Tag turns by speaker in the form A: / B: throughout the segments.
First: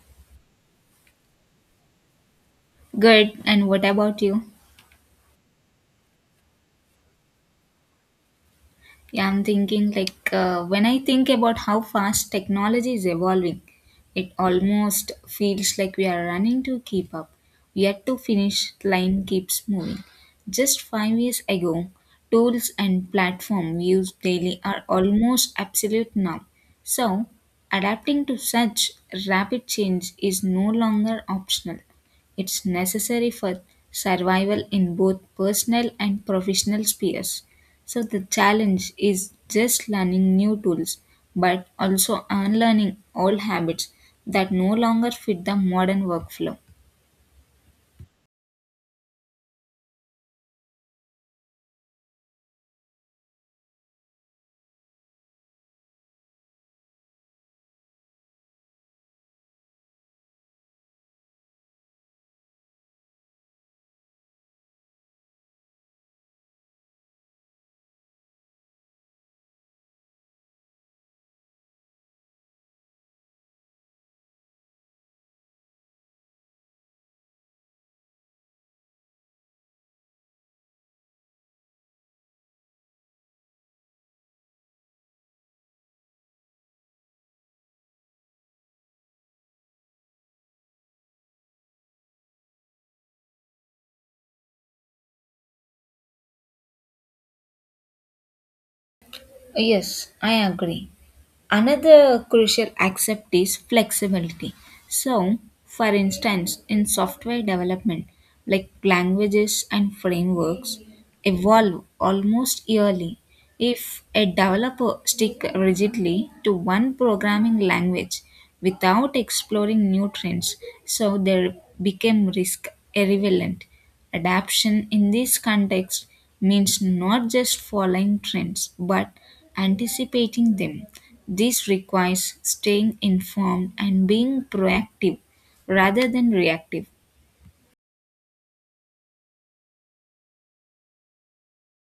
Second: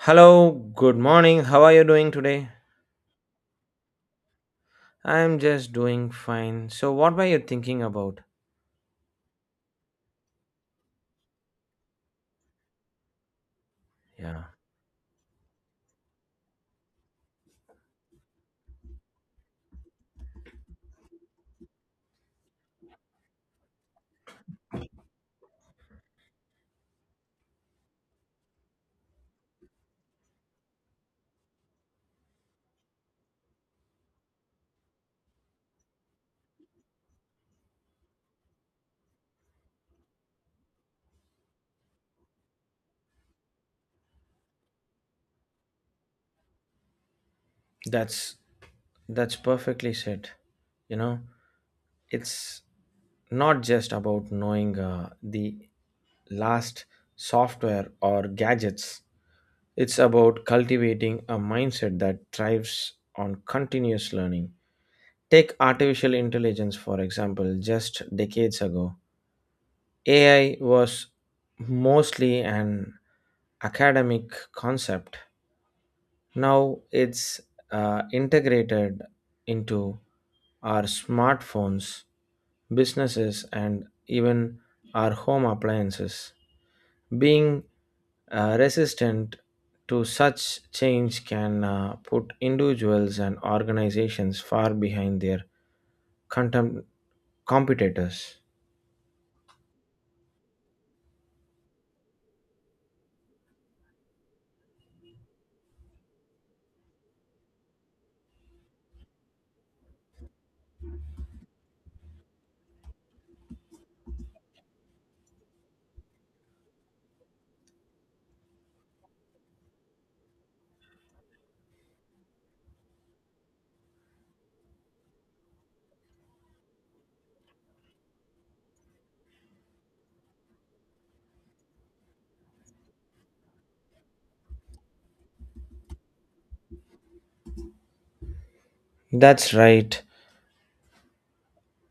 A: Hello, good morning. How are you doing today?
B: Good. And what about you?
A: I'm just doing fine. So what were you thinking about?
B: Yeah, I'm thinking when I think about how fast technology is evolving, it
A: Yeah.
B: almost feels like we are running to keep up, yet to finish line keeps moving. Just 5 years ago, tools and platforms used daily are almost absolute now. So, adapting to such rapid change is no longer optional. It's necessary for survival in both personal and professional spheres. So, the challenge is just learning new tools, but also unlearning old habits that no longer fit the modern workflow.
A: That's that's perfectly said. You know, it's not just about knowing the last software or gadgets. It's about cultivating a mindset that thrives on continuous learning. Take artificial intelligence for example, just decades ago. AI was mostly an academic concept. Now it's integrated into our smartphones, businesses, and even our home appliances. Being resistant to such change can put individuals and organizations far behind their contem- competitors.
B: Yes, I agree. Another crucial aspect is flexibility. So, for instance, in software development, like languages and frameworks evolve almost yearly. If a developer stick rigidly to one programming language without exploring new trends, so they become risk irrelevant. Adaptation in this context means not just following trends but anticipating them. This requires staying informed and being proactive rather than reactive.
A: That's right,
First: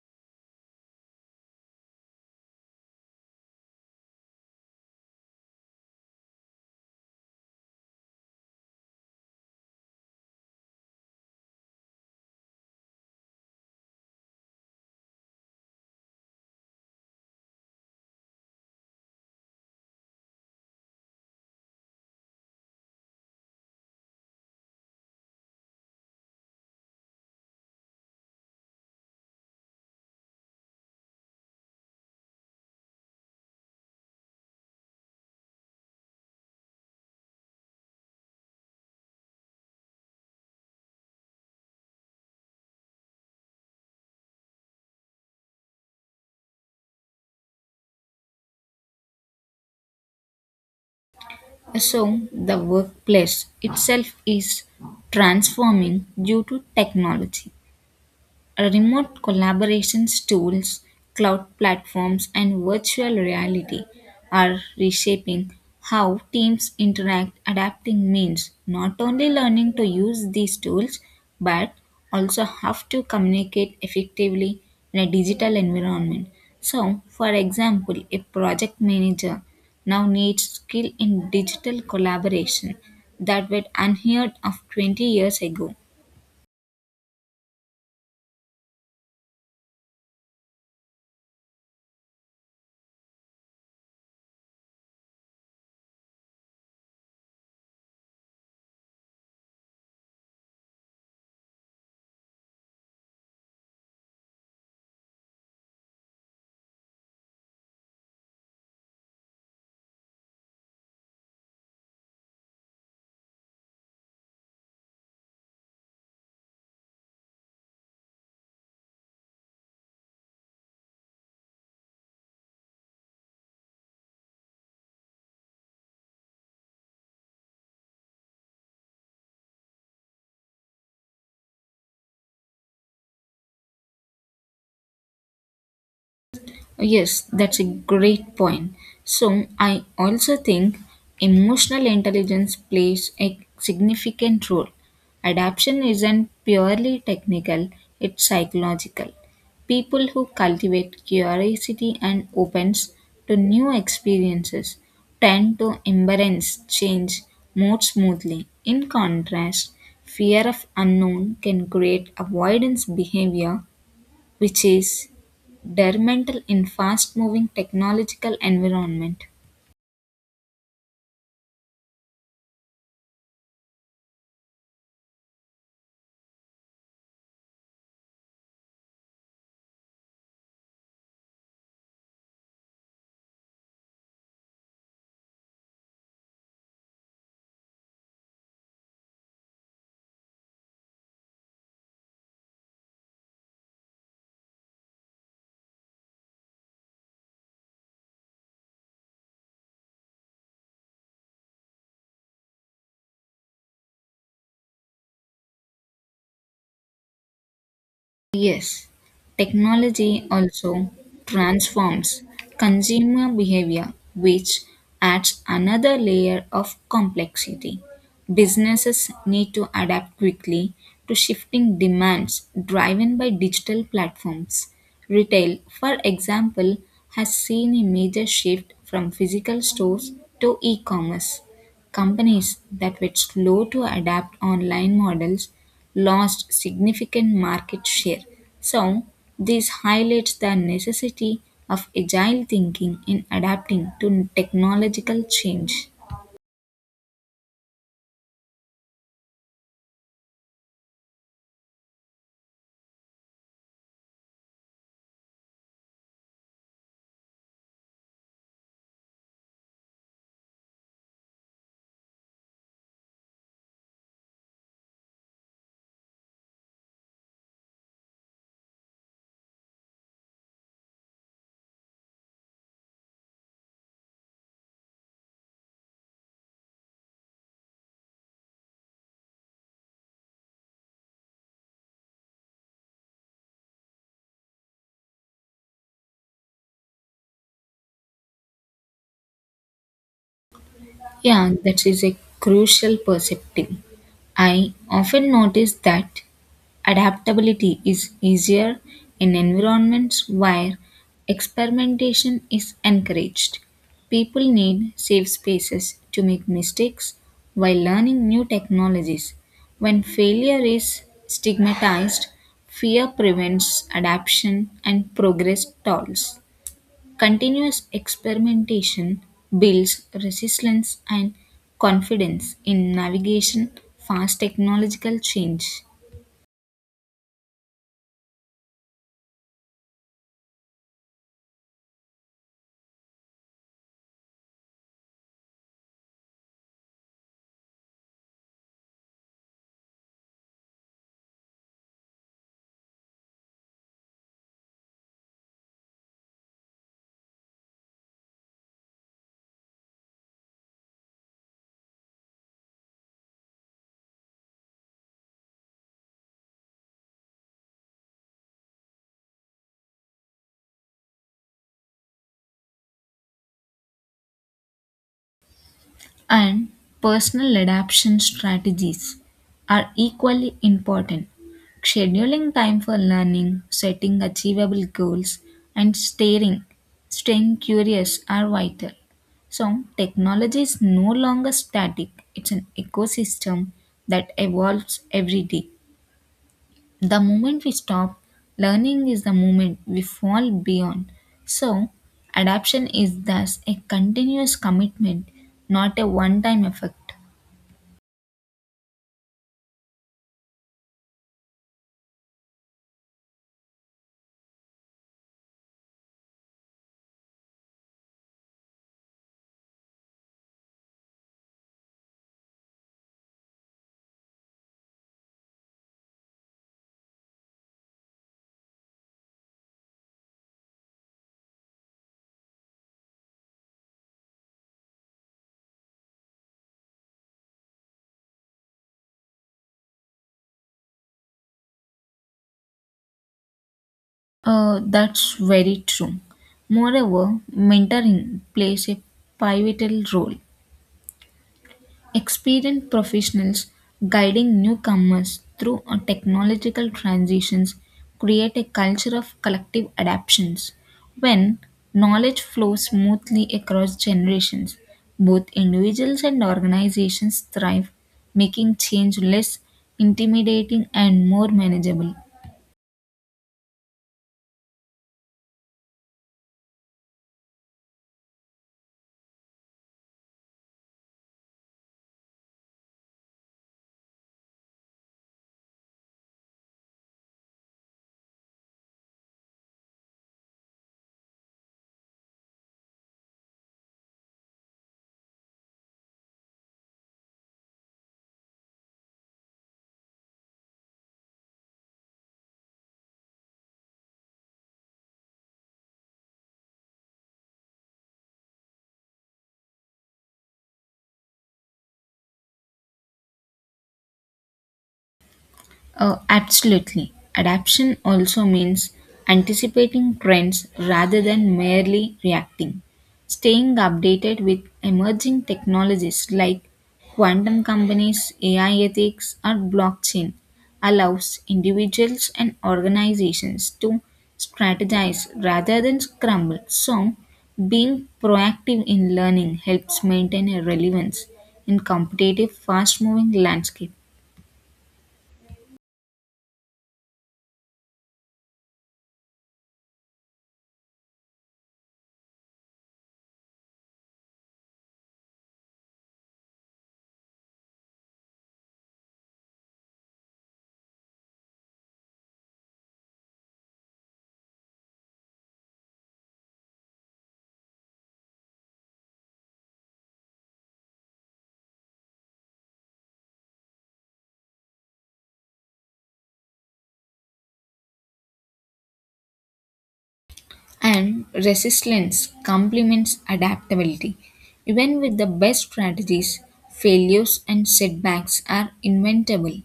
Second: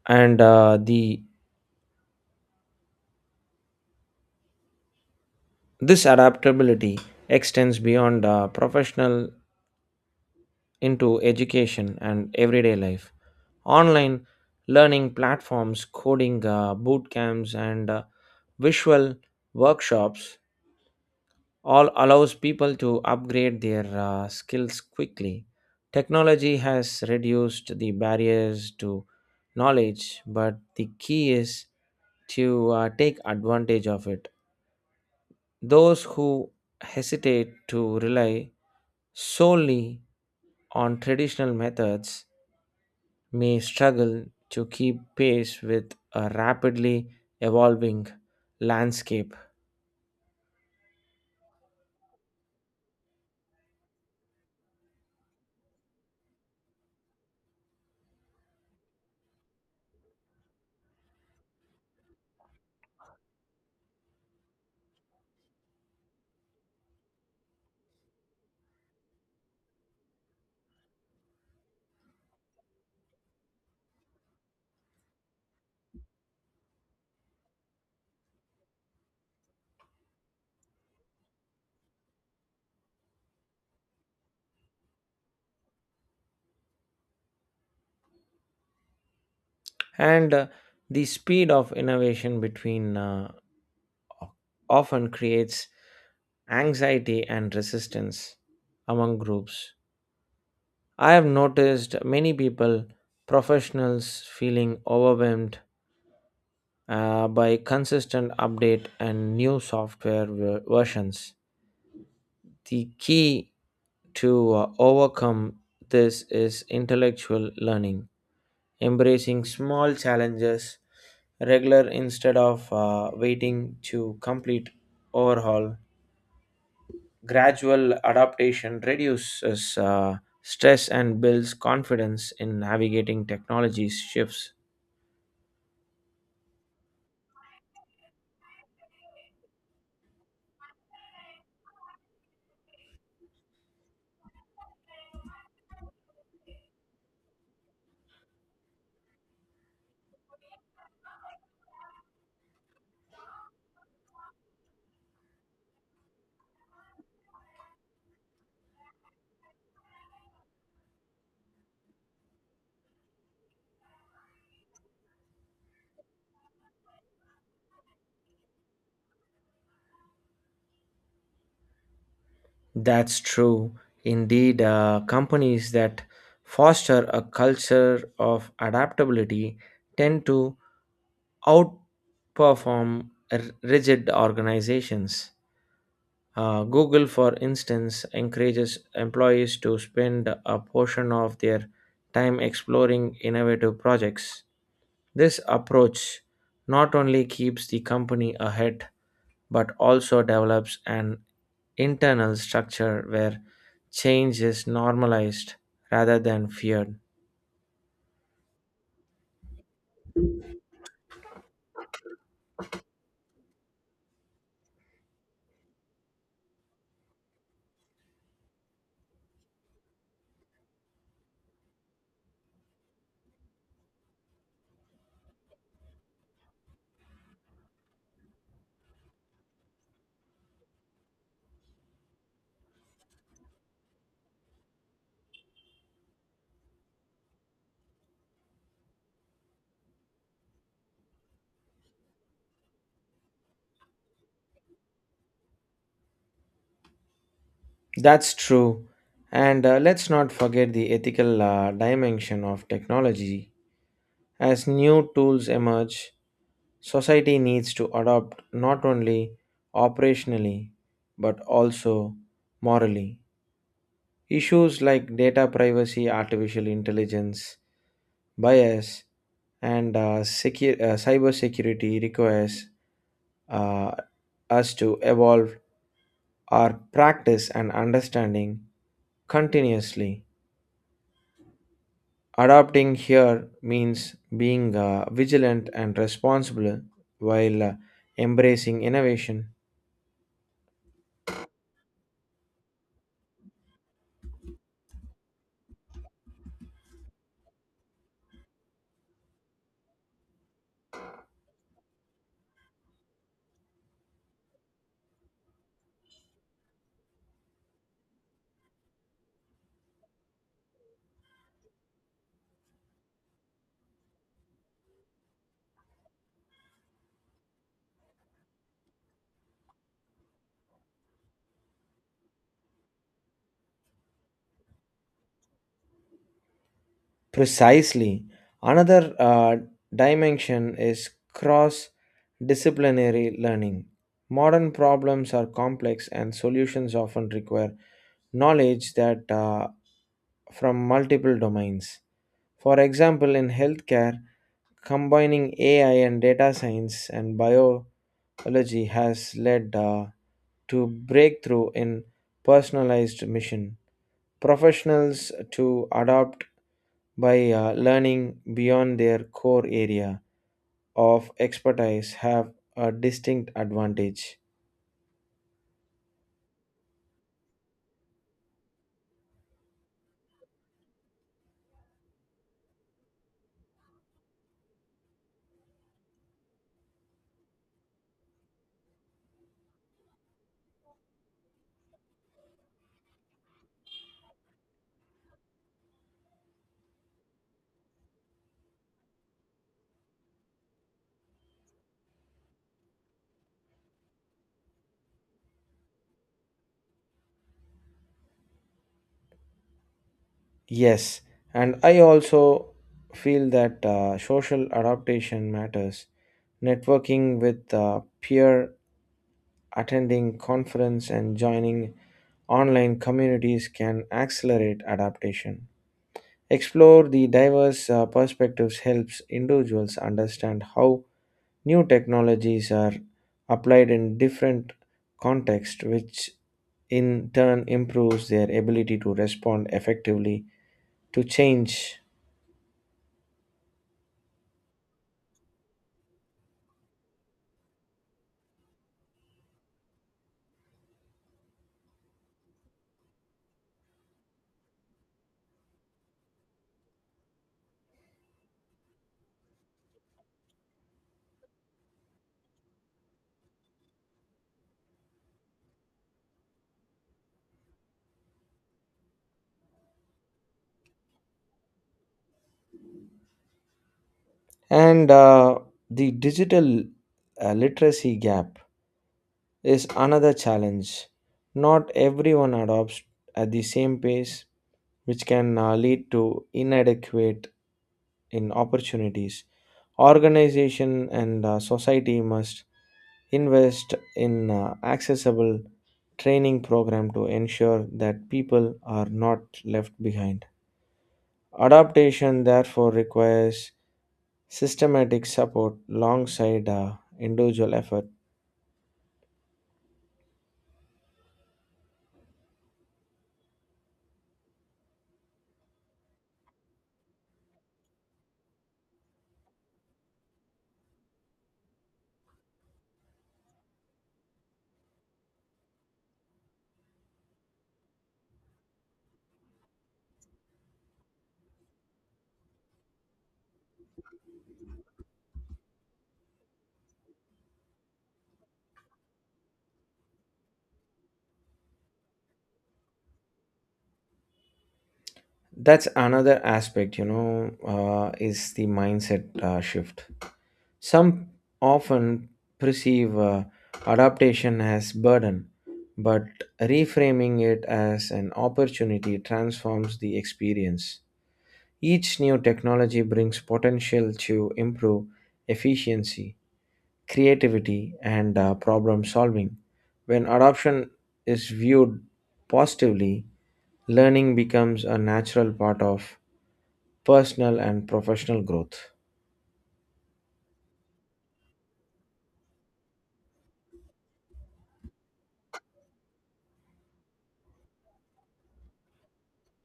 A: and the this adaptability extends beyond professional into education and everyday life. Online learning platforms, coding boot camps, and visual workshops all allows people to upgrade their skills quickly. Technology has reduced the barriers to knowledge, but the key is to take advantage of it. Those who hesitate to rely solely on traditional methods may struggle to keep pace with a rapidly evolving landscape.
B: So, the workplace itself is transforming due to technology. Remote collaborations tools, cloud platforms, and virtual reality are reshaping how teams interact. Adapting means not only learning to use these tools, but also have to communicate effectively in a digital environment. So, for example, a project manager now needs skill in digital collaboration that were unheard of 20 years ago.
A: And the speed of innovation between often creates anxiety and resistance among groups. I have noticed many people, professionals, feeling overwhelmed by consistent update and new software versions. The key to overcome this is intellectual learning, embracing small challenges regular instead of waiting to complete overhaul. Gradual adaptation reduces stress and builds confidence in navigating technology's shifts.
B: Yes, that's a great point. So, I also think emotional intelligence plays a significant role. Adaptation isn't purely technical, it's psychological. People who cultivate curiosity and opens to new experiences tend to embrace change more smoothly. In contrast, fear of unknown can create avoidance behavior which is detrimental in fast moving technological environment.
A: That's true. Indeed, companies that foster a culture of adaptability tend to outperform rigid organizations. Google, for instance, encourages employees to spend a portion of their time exploring innovative projects. This approach not only keeps the company ahead but also develops an internal structure where change is normalized rather than feared.
B: Yes, technology also transforms consumer behavior, which adds another layer of complexity. Businesses need to adapt quickly to shifting demands driven by digital platforms. Retail, for example, has seen a major shift from physical stores to e commerce. Companies that were slow to adapt online models lost significant market share. So, this highlights the necessity of agile thinking in adapting to technological change.
A: That's true. And let's not forget the ethical dimension of technology. As new tools emerge, society needs to adopt not only operationally but also morally. Issues like data privacy, artificial intelligence, bias, and cybersecurity requires uh, us to evolve our practice and understanding continuously. Adopting here means being vigilant and responsible while embracing innovation.
B: Yeah, that is a crucial perspective. I often notice that adaptability is easier in environments where experimentation is encouraged. People need safe spaces to make mistakes while learning new technologies. When failure is stigmatized, fear prevents adaptation and progress stalls. Continuous experimentation builds resilience and confidence in navigation fast technological change.
A: Precisely. Another dimension is cross disciplinary learning. Modern problems are complex and solutions often require knowledge that from multiple domains. For example, in healthcare, combining AI and data science and biology has led to breakthrough in personalized mission. Professionals to adopt by learning beyond their core area of expertise have a distinct advantage.
B: And personal adaptation strategies are equally important. Scheduling time for learning, setting achievable goals, and staying curious are vital. So, technology is no longer static, it's an ecosystem that evolves every day. The moment we stop, learning is the moment we fall beyond. So, adaptation is thus a continuous commitment, not a one time effect.
A: Yes, and I also feel that social adaptation matters. Networking with peer, attending conference, and joining online communities can accelerate adaptation. Explore the diverse perspectives helps individuals understand how new technologies are applied in different contexts, which in turn improves their ability to respond effectively to change.
B: That's very true. Moreover, mentoring plays a pivotal role. Experienced professionals guiding newcomers through technological transitions create a culture of collective adaptations. When knowledge flows smoothly across generations, both individuals and organizations thrive, making change less intimidating and more manageable.
A: And the digital literacy gap is another challenge. Not everyone adopts at the same pace, which can lead to inadequate in opportunities. Organization and society must invest in accessible training program to ensure that people are not left behind. Adaptation therefore requires systematic support alongside individual effort.
B: Absolutely. Adaptation also means anticipating trends rather than merely reacting. Staying updated with emerging technologies like quantum companies, AI ethics, or blockchain allows individuals and organizations to strategize rather than scramble. So, being proactive in learning helps maintain a relevance in competitive, fast moving landscape.
A: That's another aspect, you know, is the mindset shift. Some often perceive adaptation as burden, but reframing it as an opportunity transforms the experience. Each new technology brings potential to improve efficiency, creativity, and problem solving. When adoption is viewed positively, learning becomes a natural part of personal and professional growth.
B: And resilience complements adaptability. Even with the best strategies, failures and setbacks are inventable.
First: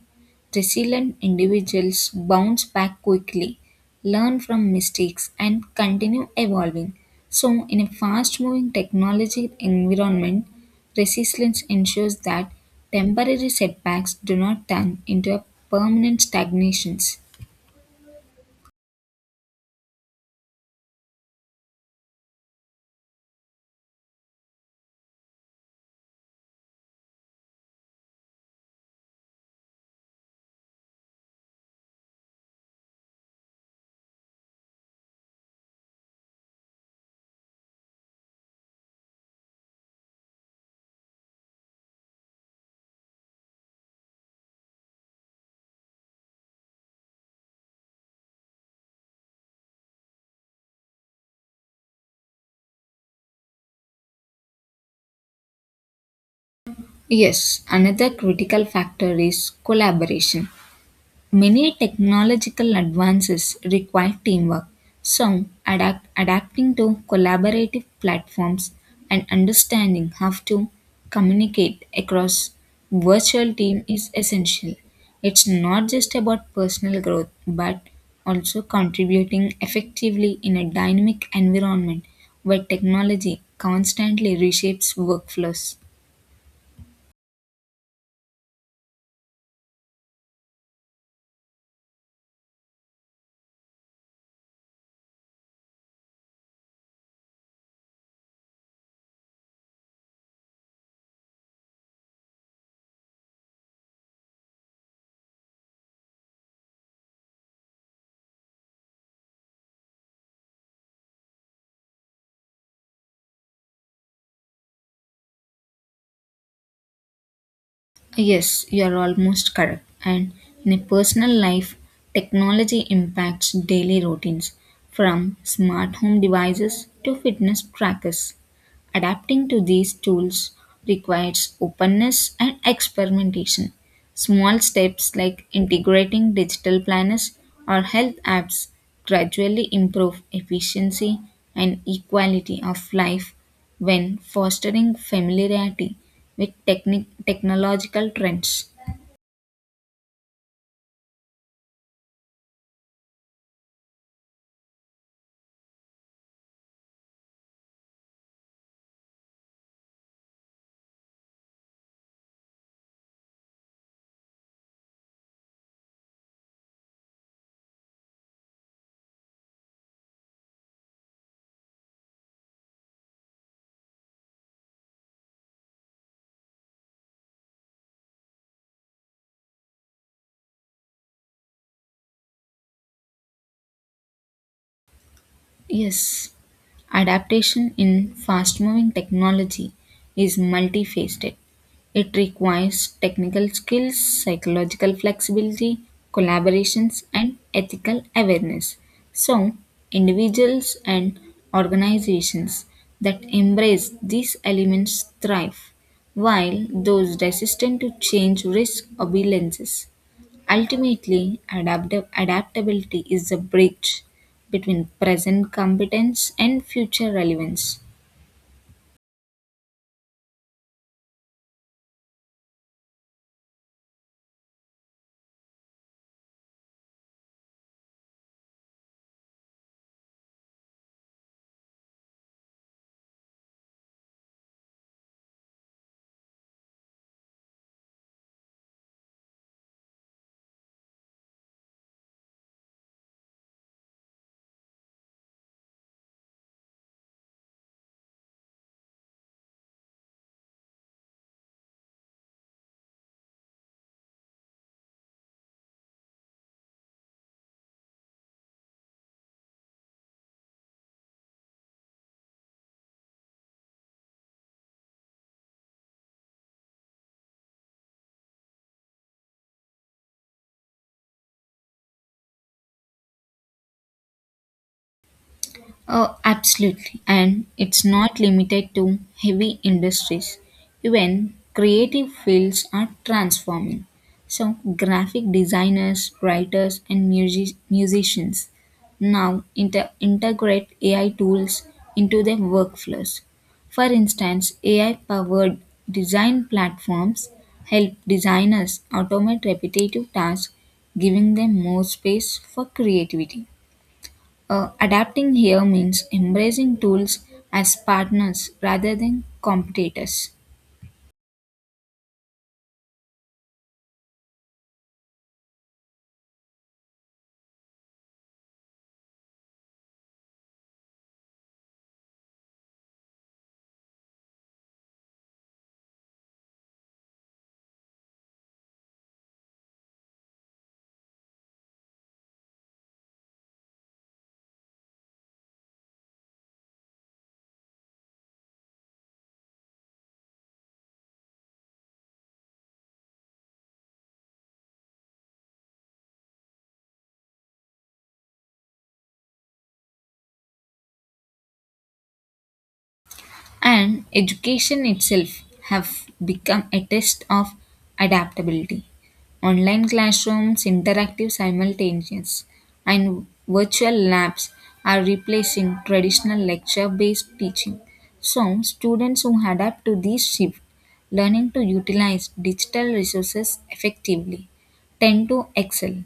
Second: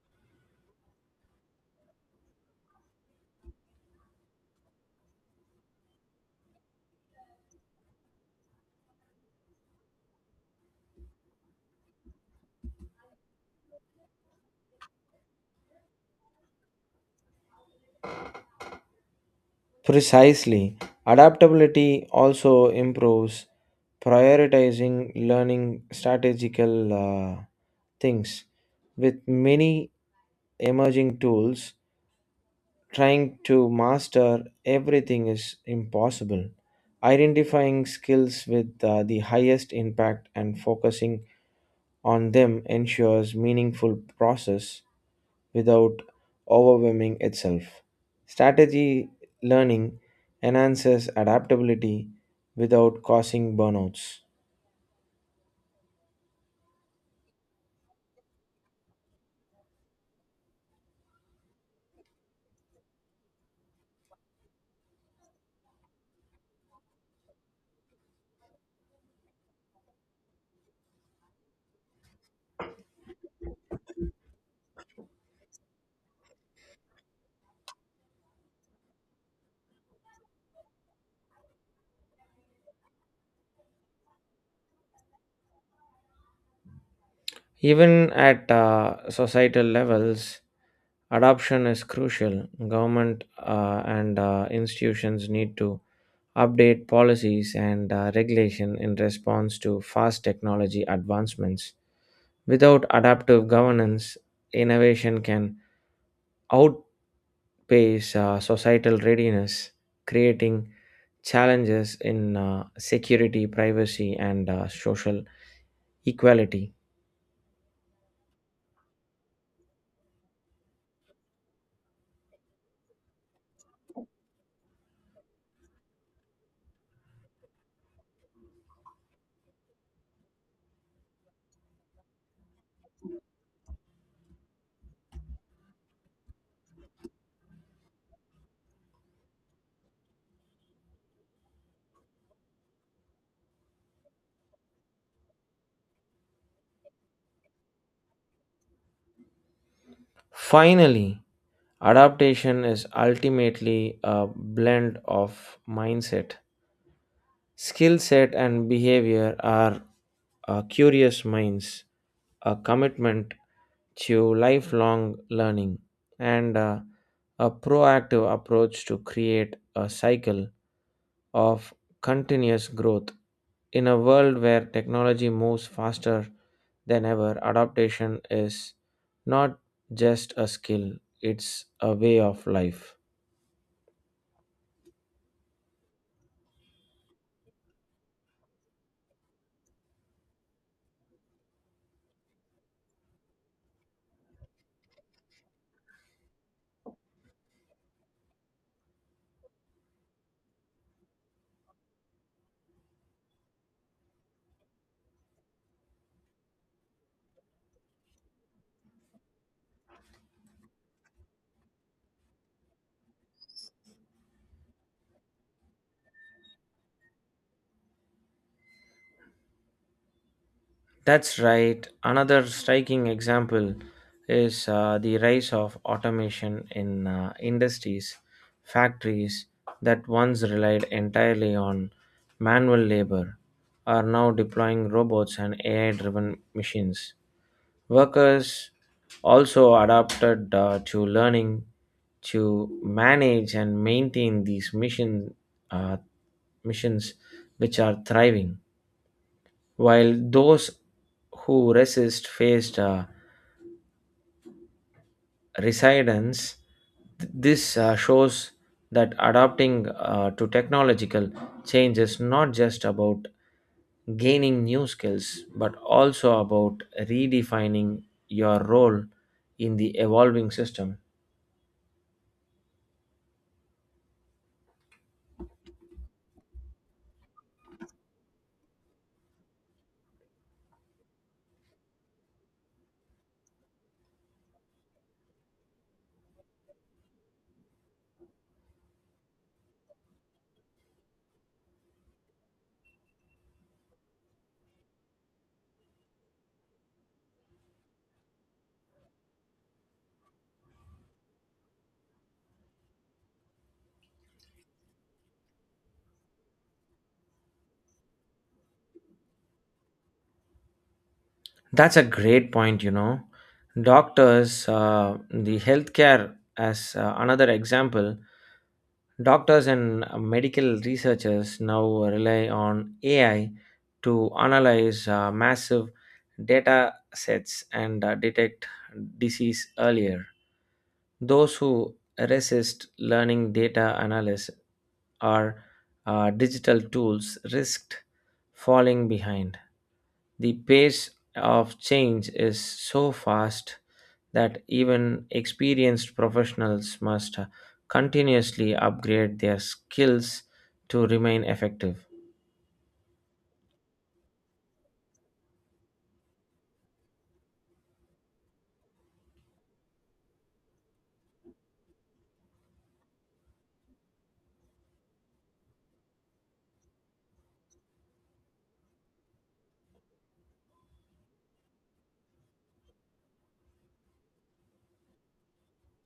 B: Resilient individuals bounce back quickly, learn from mistakes, and continue evolving. So, in a fast moving technology environment, resilience ensures that temporary setbacks do not turn into a permanent stagnations.
A: Precisely, adaptability also improves prioritizing learning strategical uh, things with many emerging tools trying to master everything is impossible. Identifying skills with the highest impact and focusing on them ensures meaningful process without overwhelming itself. Strategy learning enhances adaptability without causing burnouts.
B: Yes, another critical factor is collaboration. Many technological advances require teamwork, so adapting to collaborative platforms and understanding how to communicate across virtual team is essential. It's not just about personal growth, but also contributing effectively in a dynamic environment where technology constantly reshapes workflows.
A: Even at societal levels, adoption is crucial. Government and institutions need to update policies and regulation in response to fast technology advancements. Without adaptive governance, innovation can outpace societal readiness, creating challenges in security, privacy, and social equality.
B: Yes, you are almost correct. And in a personal life, technology impacts daily routines from smart home devices to fitness trackers. Adapting to these tools requires openness and experimentation. Small steps like integrating digital planners or health apps gradually improve efficiency and equality of life when fostering familiarity with technological trends.
A: Finally, adaptation is ultimately a blend of mindset. Skill set and behavior are curious minds, a commitment to lifelong learning, and a proactive approach to create a cycle of continuous growth. In a world where technology moves faster than ever, adaptation is not just a skill, it's a way of life.
B: Yes, adaptation in fast moving technology is multifaceted. It requires technical skills, psychological flexibility, collaborations, and ethical awareness. So, individuals and organizations that embrace these elements thrive, while those resistant to change risk obeisance. Ultimately, adaptive adaptability is a bridge between present competence and future relevance.
A: That's right. Another striking example is the rise of automation in industries, factories that once relied entirely on manual labor are now deploying robots and AI driven machines. Workers also adapted to learning to manage and maintain these uh, missions which are thriving while those who resist faced resistance. This shows that adapting to technological change is not just about gaining new skills, but also about redefining your role in the evolving system.
B: Oh, absolutely. And it's not limited to heavy industries. Even creative fields are transforming. So, graphic designers, writers, and musicians now integrate AI tools into their workflows. For instance, AI powered design platforms help designers automate repetitive tasks, giving them more space for creativity. Adapting here means embracing tools as partners rather than competitors.
A: That's a great point, you know. Doctors, the healthcare, as another example, doctors and medical researchers now rely on AI to analyze massive data sets and detect disease earlier. Those who resist learning data analysis or digital tools risked falling behind. The pace of change is so fast that even experienced professionals must continuously upgrade their skills to remain effective.
B: And education itself have become a test of adaptability. Online classrooms, interactive simultaneous, and virtual labs are replacing traditional lecture based teaching. So, students who adapt to these shifts, learning to utilize digital resources effectively, tend to excel.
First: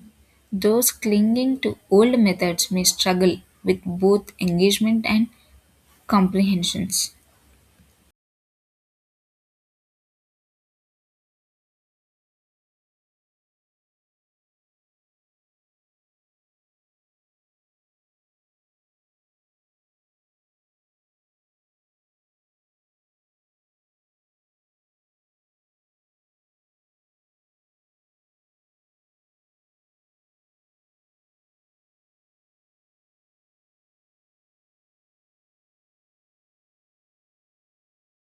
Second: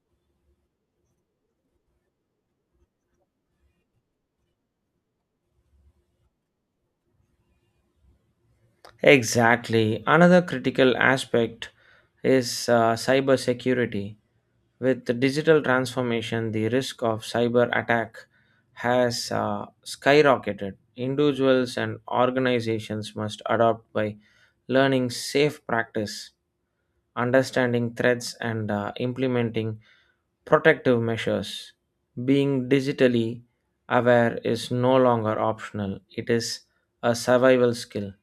B: Those clinging to old methods may struggle with both engagement and comprehensions.
A: Exactly. Another critical aspect is cybersecurity. With the digital transformation, the risk of cyber attack has skyrocketed. Individuals and organizations must adopt by learning safe practice, understanding threats, and implementing protective measures. Being digitally aware is no longer optional, it is a survival skill.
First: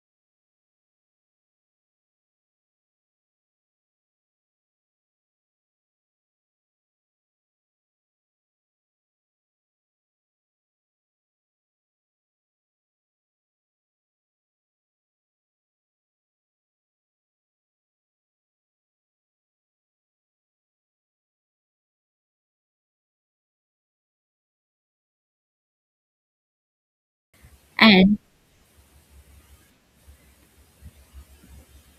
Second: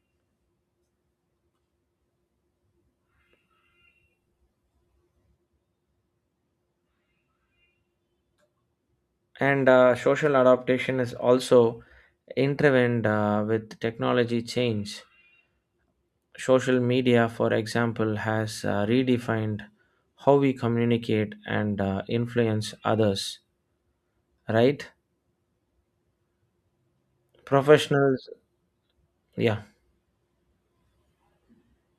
A: And social adaptation is also intervened with technology change. Social media, for example, has redefined how we communicate and influence others, right?
B: And
A: Professionals, yeah.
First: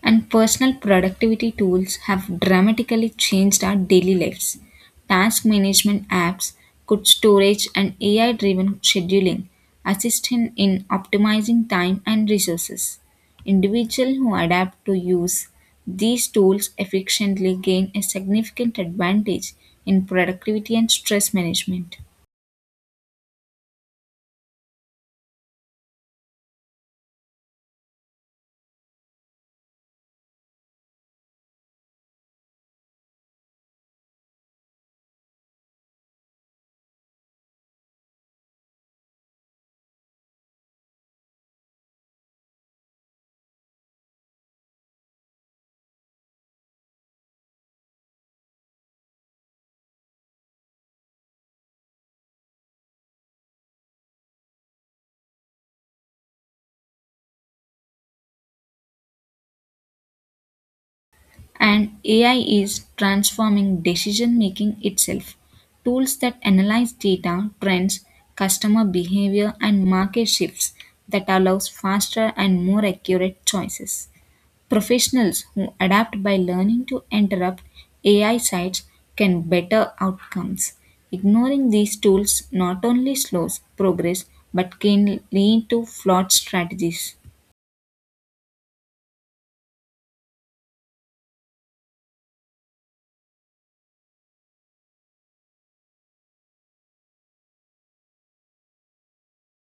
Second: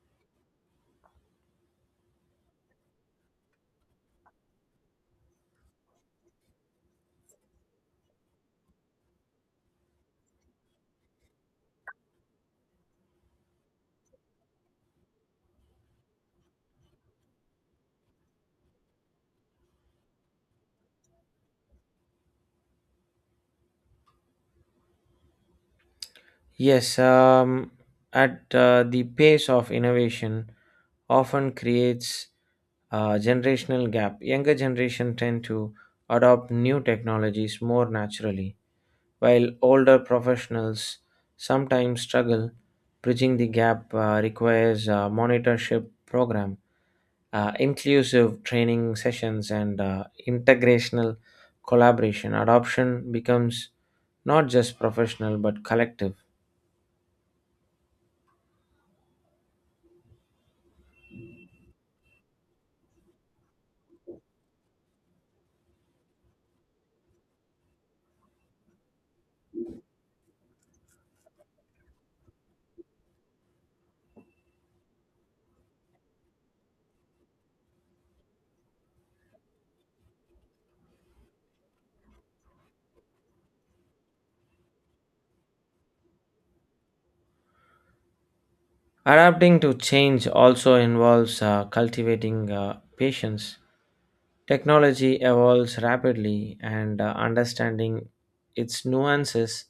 B: and personal productivity tools have dramatically changed our daily lives. Task management apps, good storage, and AI driven scheduling assist in optimizing time and resources. Individuals who adapt to use these tools efficiently gain a significant advantage in productivity and stress management.
A: Yes, at the pace of innovation often creates generational gap. Younger generation tend to adopt new technologies more naturally, while older professionals sometimes struggle. Bridging the gap requires a monitorship program, inclusive training sessions, and integrational collaboration. Adoption becomes not just professional but collective.
B: And AI is transforming decision making itself. Tools that analyze data, trends, customer behavior, and market shifts that allows faster and more accurate choices. Professionals who adapt by learning to interrupt AI sites can better outcomes. Ignoring these tools not only slows progress but can lead to flawed strategies.
A: Adapting to change also involves cultivating patience. Technology evolves rapidly, and understanding its nuances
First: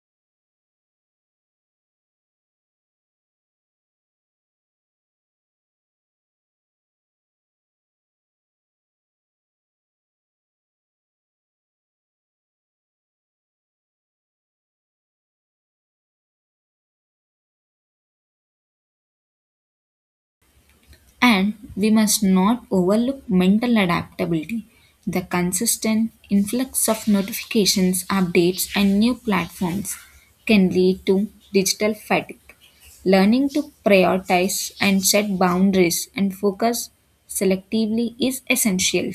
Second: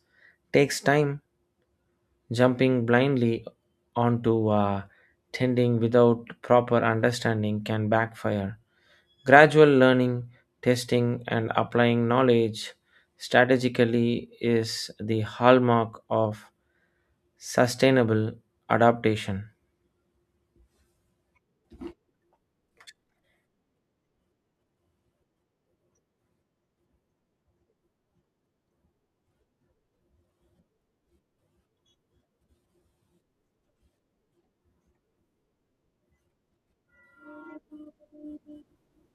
A: takes time. Jumping blindly onto tending without proper understanding can backfire. Gradual learning, testing, and applying knowledge strategically is the hallmark of sustainable adaptation.
B: And we must not overlook mental adaptability. The consistent influx of notifications, updates, and new platforms can lead to digital fatigue. Learning to prioritize and set boundaries and focus selectively is essential.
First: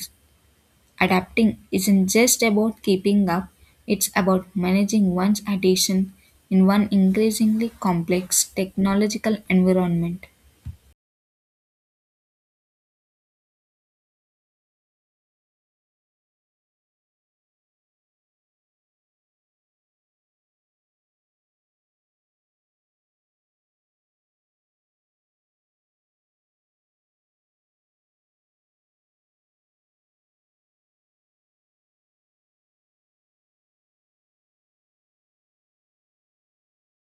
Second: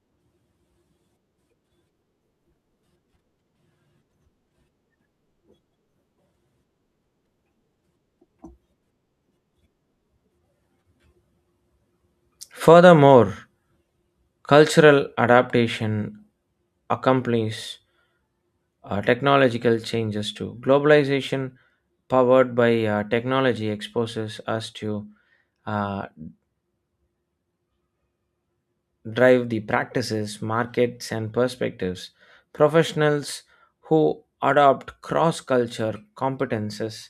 B: Adapting isn't just about keeping up, it's about managing one's attention in one increasingly complex technological environment.
A: Furthermore, cultural adaptation accompanies technological changes too. Globalization, powered by technology, exposes us to uh, drive the practices, markets, and perspectives. Professionals who adopt cross culture competences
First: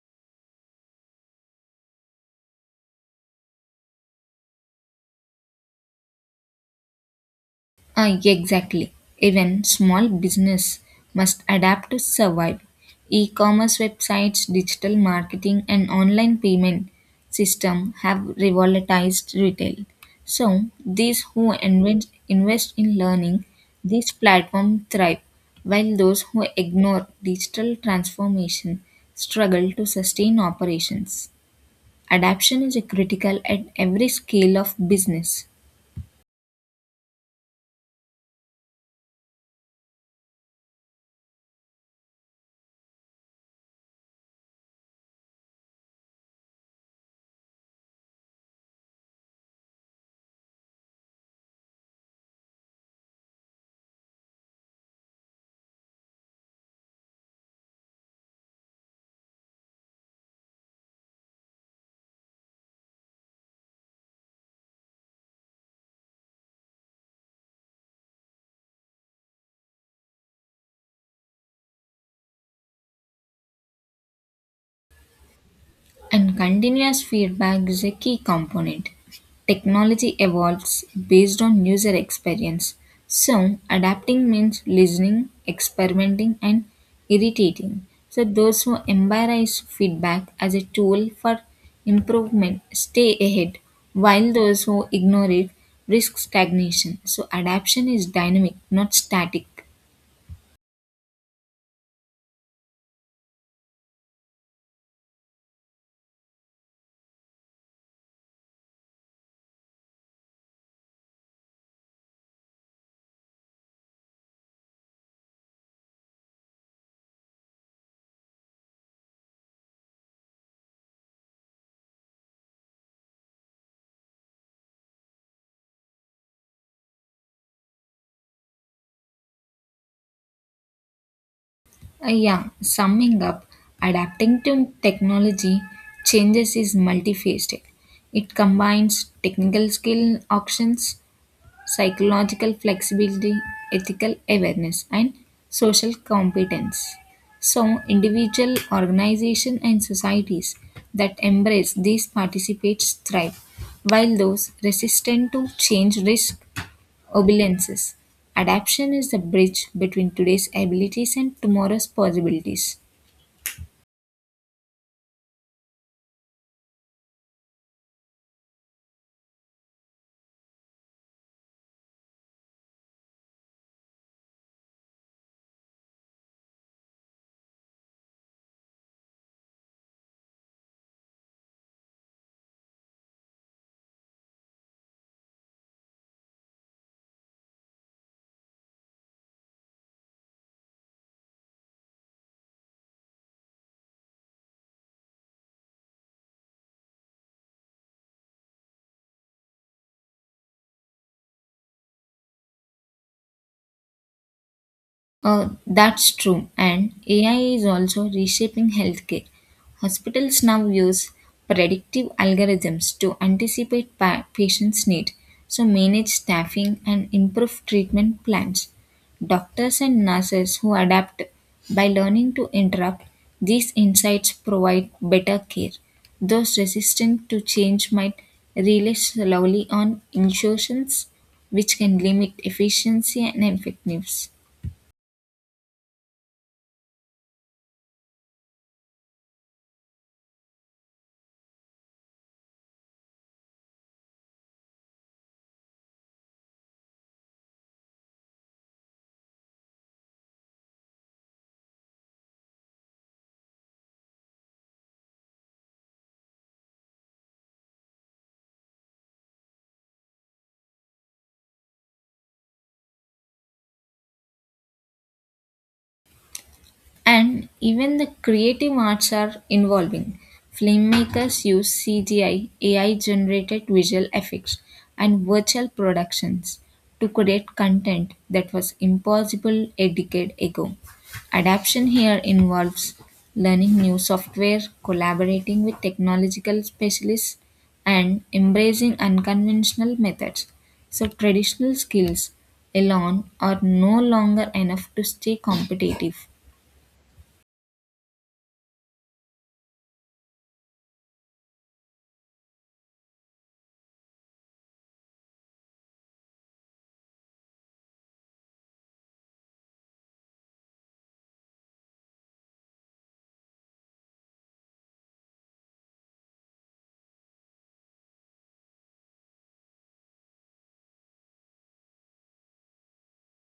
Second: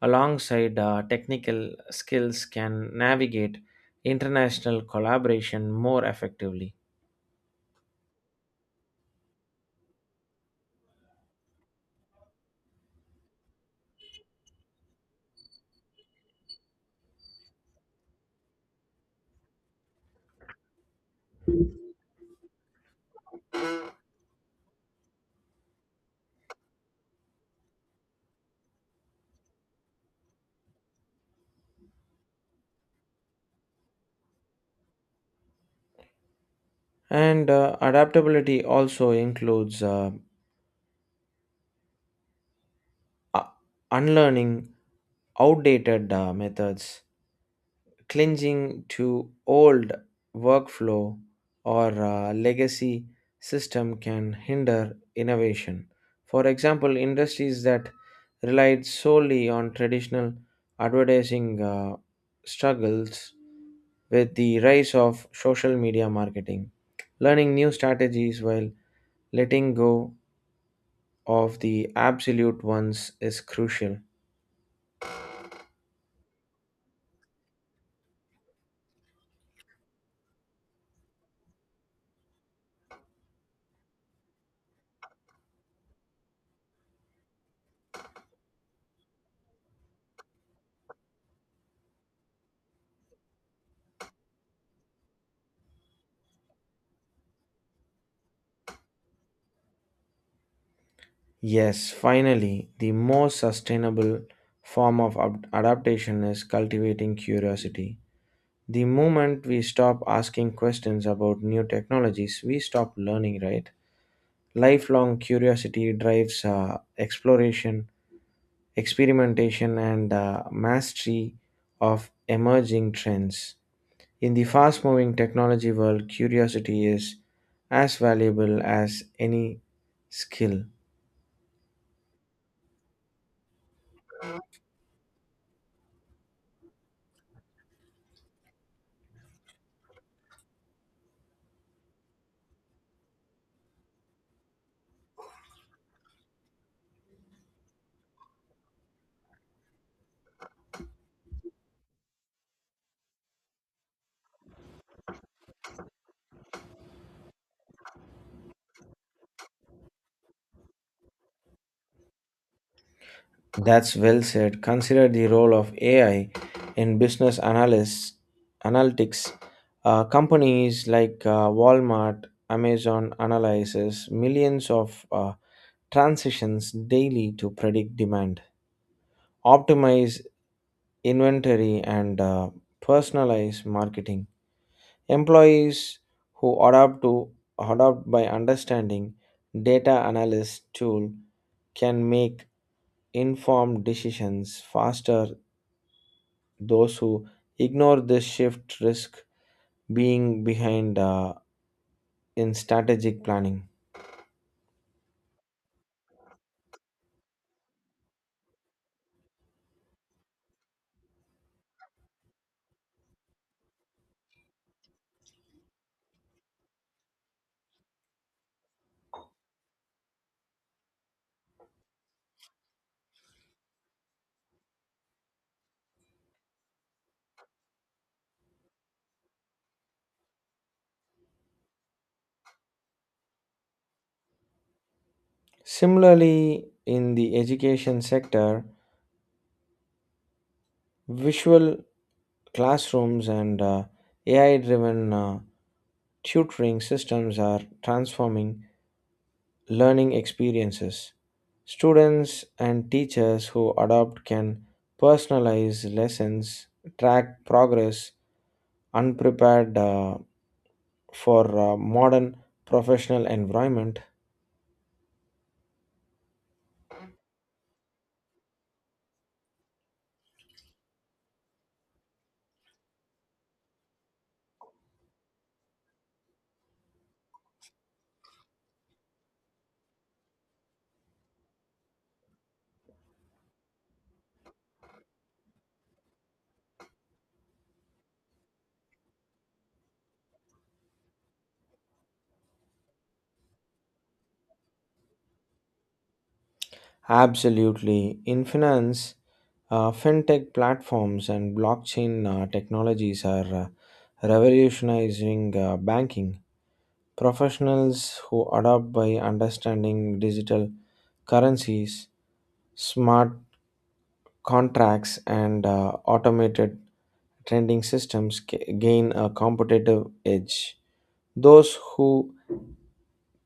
A: alongside technical skills can navigate international collaboration more effectively.
B: Exactly. Even small business must adapt to survive. E-commerce websites, digital marketing, and online payment system have revolutionized retail. So invest in learning these platforms thrive, while those who ignore digital transformation struggle to sustain operations. Adaptation is critical at every scale of business.
A: And adaptability also includes u- unlearning outdated methods clinging to old workflow or legacy system can hinder innovation. For example, industries that relied solely on traditional advertising struggles with the rise of social media marketing. Learning new strategies while letting go of the absolute ones is crucial.
B: And continuous feedback is a key component. Technology evolves based on user experience. So, adapting means listening, experimenting, and irritating. So, those who embrace feedback as a tool for improvement stay ahead, while those who ignore it risk stagnation. So, adaptation is dynamic, not static.
A: Yes, finally, the most sustainable form of adaptation is cultivating curiosity. The moment we stop asking questions about new technologies, we stop learning, right? Lifelong curiosity drives exploration, experimentation, and mastery of emerging trends. In the fast moving technology world, curiosity is as valuable as any skill.
B: Yeah, summing up, adapting to technology changes is multifaceted. It combines technical skill options, psychological flexibility, ethical awareness, and social competence. So, individual, organization, and societies that embrace these participate thrive, while those resistant to change risk opulences. Adaptation is the bridge between today's abilities and tomorrow's possibilities.
A: That's well said. Consider the role of AI in business analytics. Companies like Walmart, Amazon analyzes millions of transactions daily to predict demand, optimize inventory, and personalize marketing. Employees who adapt to adopt by understanding data analyst tool can make informed decisions faster. Those who ignore this shift risk being behind in strategic planning.
B: That's true, and AI is also reshaping healthcare. Hospitals now use predictive algorithms to anticipate patients' needs, so manage staffing and improve treatment plans. Doctors and nurses who adapt by learning to interrupt these insights provide better care. Those resistant to change might rely slowly on insurance, which can limit efficiency and effectiveness.
A: Similarly, in the education sector, visual classrooms and AI driven tutoring systems are transforming learning experiences. Students and teachers who adopt can personalize lessons, track progress, unprepared for modern professional environment.
B: And even the creative arts are involving. Filmmakers use CGI, AI generated visual effects, and virtual productions to create content that was impossible a decade ago. Adaptation here involves learning new software, collaborating with technological specialists, and embracing unconventional methods. So, traditional skills alone are no longer enough to stay competitive.
A: Absolutely. In finance, fintech platforms and blockchain technologies are revolutionizing banking. Professionals who adopt by understanding digital currencies, smart contracts, and automated trading systems gain a competitive edge. Those who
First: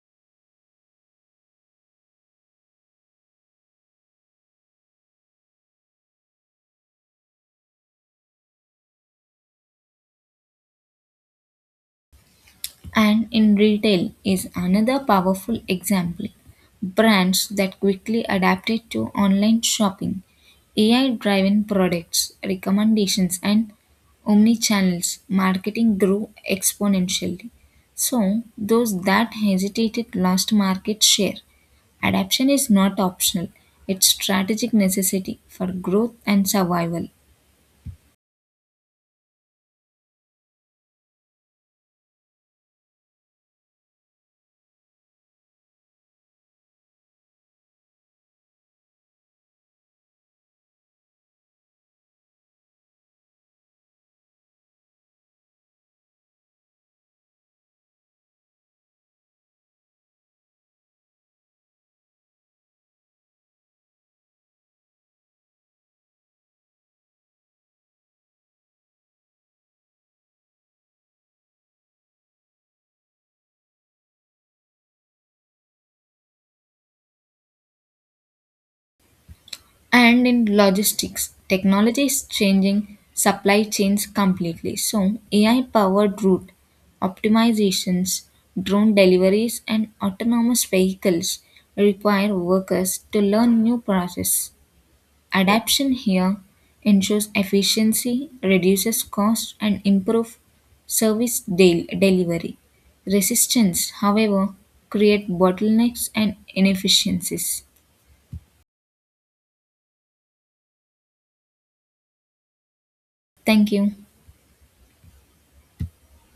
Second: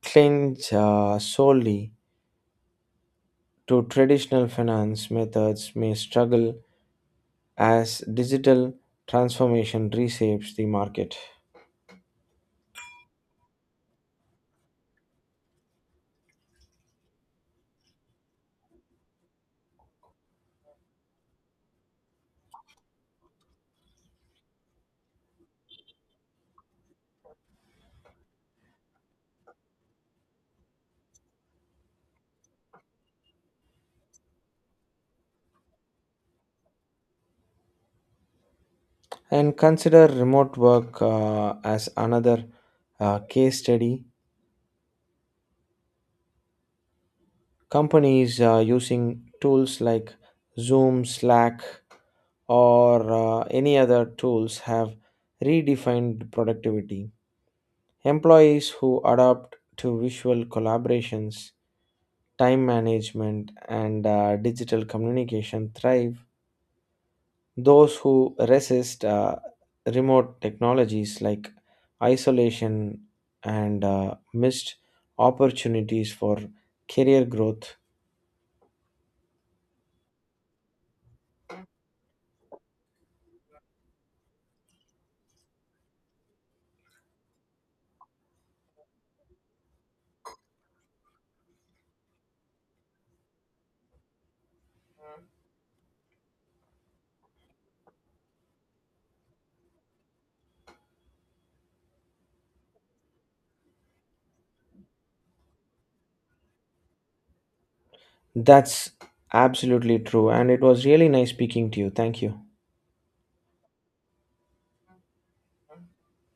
A: cling solely to traditional finance methods may struggle as digital transformation reshapes the market.
B: And in retail is another powerful example. Brands that quickly adapted to online shopping, AI driven products, recommendations, and omnichannels marketing grew exponentially. So, those that hesitated lost market share. Adaptation is not optional, it's strategic necessity for growth and survival.
A: And consider remote work as another case study. Companies using tools like Zoom, Slack, or any other tools have redefined productivity. Employees who adapt to visual collaborations, time management, and digital communication thrive. Those who resist remote technologies like isolation and missed opportunities for career growth.
B: And in logistics, technology is changing supply chains completely. So, AI powered route optimizations, drone deliveries, and autonomous vehicles require workers to learn new processes. Adaption here ensures efficiency, reduces cost, and improves delivery. Resistance, however, create bottlenecks and inefficiencies.
A: That's absolutely true. And it was really nice speaking to you. Thank you.
B: Thank you.